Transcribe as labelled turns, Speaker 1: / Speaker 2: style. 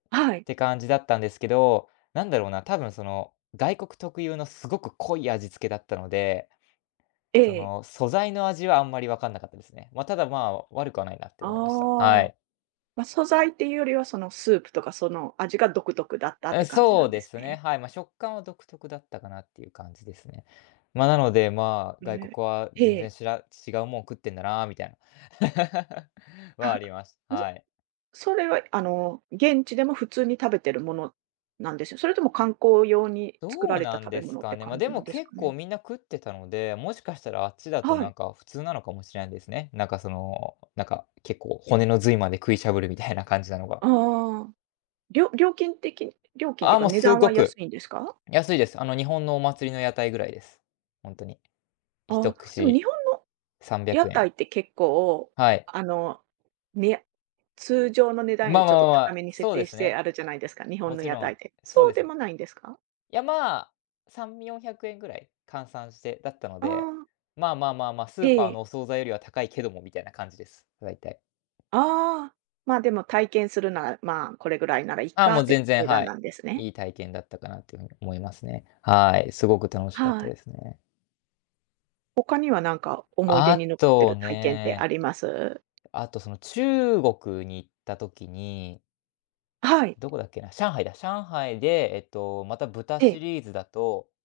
Speaker 1: はい。
Speaker 2: て感じだったんですけど。なんだろうな、多分その外国特有のすごく濃い味付けだったので、
Speaker 1: え
Speaker 2: そ
Speaker 1: え。
Speaker 2: の素材の味は、あんまりわかんなかったですね。ま、ただまあ、悪くはないなって思いました。は
Speaker 1: ああ、
Speaker 2: い。
Speaker 1: ま、素材っていうよりは、そのスープとかその味が独特だったって
Speaker 2: え、
Speaker 1: 感じな
Speaker 2: そう
Speaker 1: んで
Speaker 2: で
Speaker 1: す
Speaker 2: すね。
Speaker 1: ね。
Speaker 2: はい、まあ、食感は独特だったかなっていう感じですね。まあ、なので、まあ、外
Speaker 1: ね、
Speaker 2: 国は
Speaker 1: へ
Speaker 2: 全然
Speaker 1: え。
Speaker 2: しら違うもん食ってんだなみたいな、はあり ます。
Speaker 1: うす、
Speaker 2: はい。
Speaker 1: それはあの現地でも普通に食べてるもの、なんですよ。それとも観光用に作
Speaker 2: ど
Speaker 1: ら
Speaker 2: う
Speaker 1: れ
Speaker 2: な
Speaker 1: た
Speaker 2: ん
Speaker 1: 食
Speaker 2: で
Speaker 1: べ
Speaker 2: す
Speaker 1: 物っ
Speaker 2: か
Speaker 1: て
Speaker 2: ね。まあ、
Speaker 1: 感
Speaker 2: で
Speaker 1: じな
Speaker 2: も
Speaker 1: んです
Speaker 2: 結
Speaker 1: か
Speaker 2: 構
Speaker 1: ね。
Speaker 2: みんな食ってたので、もしかしたらあっちだと
Speaker 1: は
Speaker 2: な
Speaker 1: い。
Speaker 2: んか普通なのかもしれないですね。なんかその、なんか結構骨の髄まで食いしゃぶるみたいな感じなのが。
Speaker 1: ああああ。りょ料金的料金っ
Speaker 2: あ
Speaker 1: て
Speaker 2: あ、
Speaker 1: か
Speaker 2: もう
Speaker 1: 値
Speaker 2: す
Speaker 1: 段
Speaker 2: ご
Speaker 1: は
Speaker 2: く
Speaker 1: 安いんですか？
Speaker 2: 安いです。あの、日本のお祭りの屋台ぐらいです。本当に。ひ
Speaker 1: あ
Speaker 2: とく
Speaker 1: あ、でも
Speaker 2: し、
Speaker 1: 日本の、
Speaker 2: さんびゃ
Speaker 1: 屋
Speaker 2: くえ
Speaker 1: 台
Speaker 2: ん。
Speaker 1: って結構
Speaker 2: はい。
Speaker 1: あの、みや通常の値段よ
Speaker 2: まあ
Speaker 1: りち
Speaker 2: ま
Speaker 1: ょっ
Speaker 2: あ
Speaker 1: と
Speaker 2: ま
Speaker 1: 高
Speaker 2: あ、
Speaker 1: めに設
Speaker 2: そうで
Speaker 1: 定
Speaker 2: す
Speaker 1: して
Speaker 2: ね。
Speaker 1: あるじゃないですか、日本
Speaker 2: も
Speaker 1: の
Speaker 2: ち
Speaker 1: 屋
Speaker 2: ろ
Speaker 1: 台
Speaker 2: ん、
Speaker 1: で。
Speaker 2: そう
Speaker 1: そう
Speaker 2: で
Speaker 1: で
Speaker 2: す。
Speaker 1: もないんですか？
Speaker 2: いや、まあ、3、400円ぐらい、換算してだったの
Speaker 1: あ
Speaker 2: で。
Speaker 1: あ。
Speaker 2: まあまあまあまあス
Speaker 1: え
Speaker 2: ーパーの
Speaker 1: え。
Speaker 2: お惣菜よりは高いけどもみたいな感じです。だいたい。
Speaker 1: ああ、ま、でも体験するならまあ、これぐらいならいっ
Speaker 2: ああ
Speaker 1: か
Speaker 2: もう
Speaker 1: って
Speaker 2: 全然、
Speaker 1: 値
Speaker 2: は
Speaker 1: 段な
Speaker 2: い。
Speaker 1: んですね。
Speaker 2: いい体験だったかなという風に思いますね。はい、すごく楽しかった
Speaker 1: はい。
Speaker 2: ですね。
Speaker 1: 他にはなんか思い出
Speaker 2: あ
Speaker 1: に残ってい
Speaker 2: と
Speaker 1: る体験ってあ
Speaker 2: ね
Speaker 1: ります？
Speaker 2: あと、その中国に行った時に
Speaker 1: はい。
Speaker 2: どこだっけな、上海だ、上海で、えっとまた豚
Speaker 1: え
Speaker 2: シ
Speaker 1: え。
Speaker 2: リーズだと。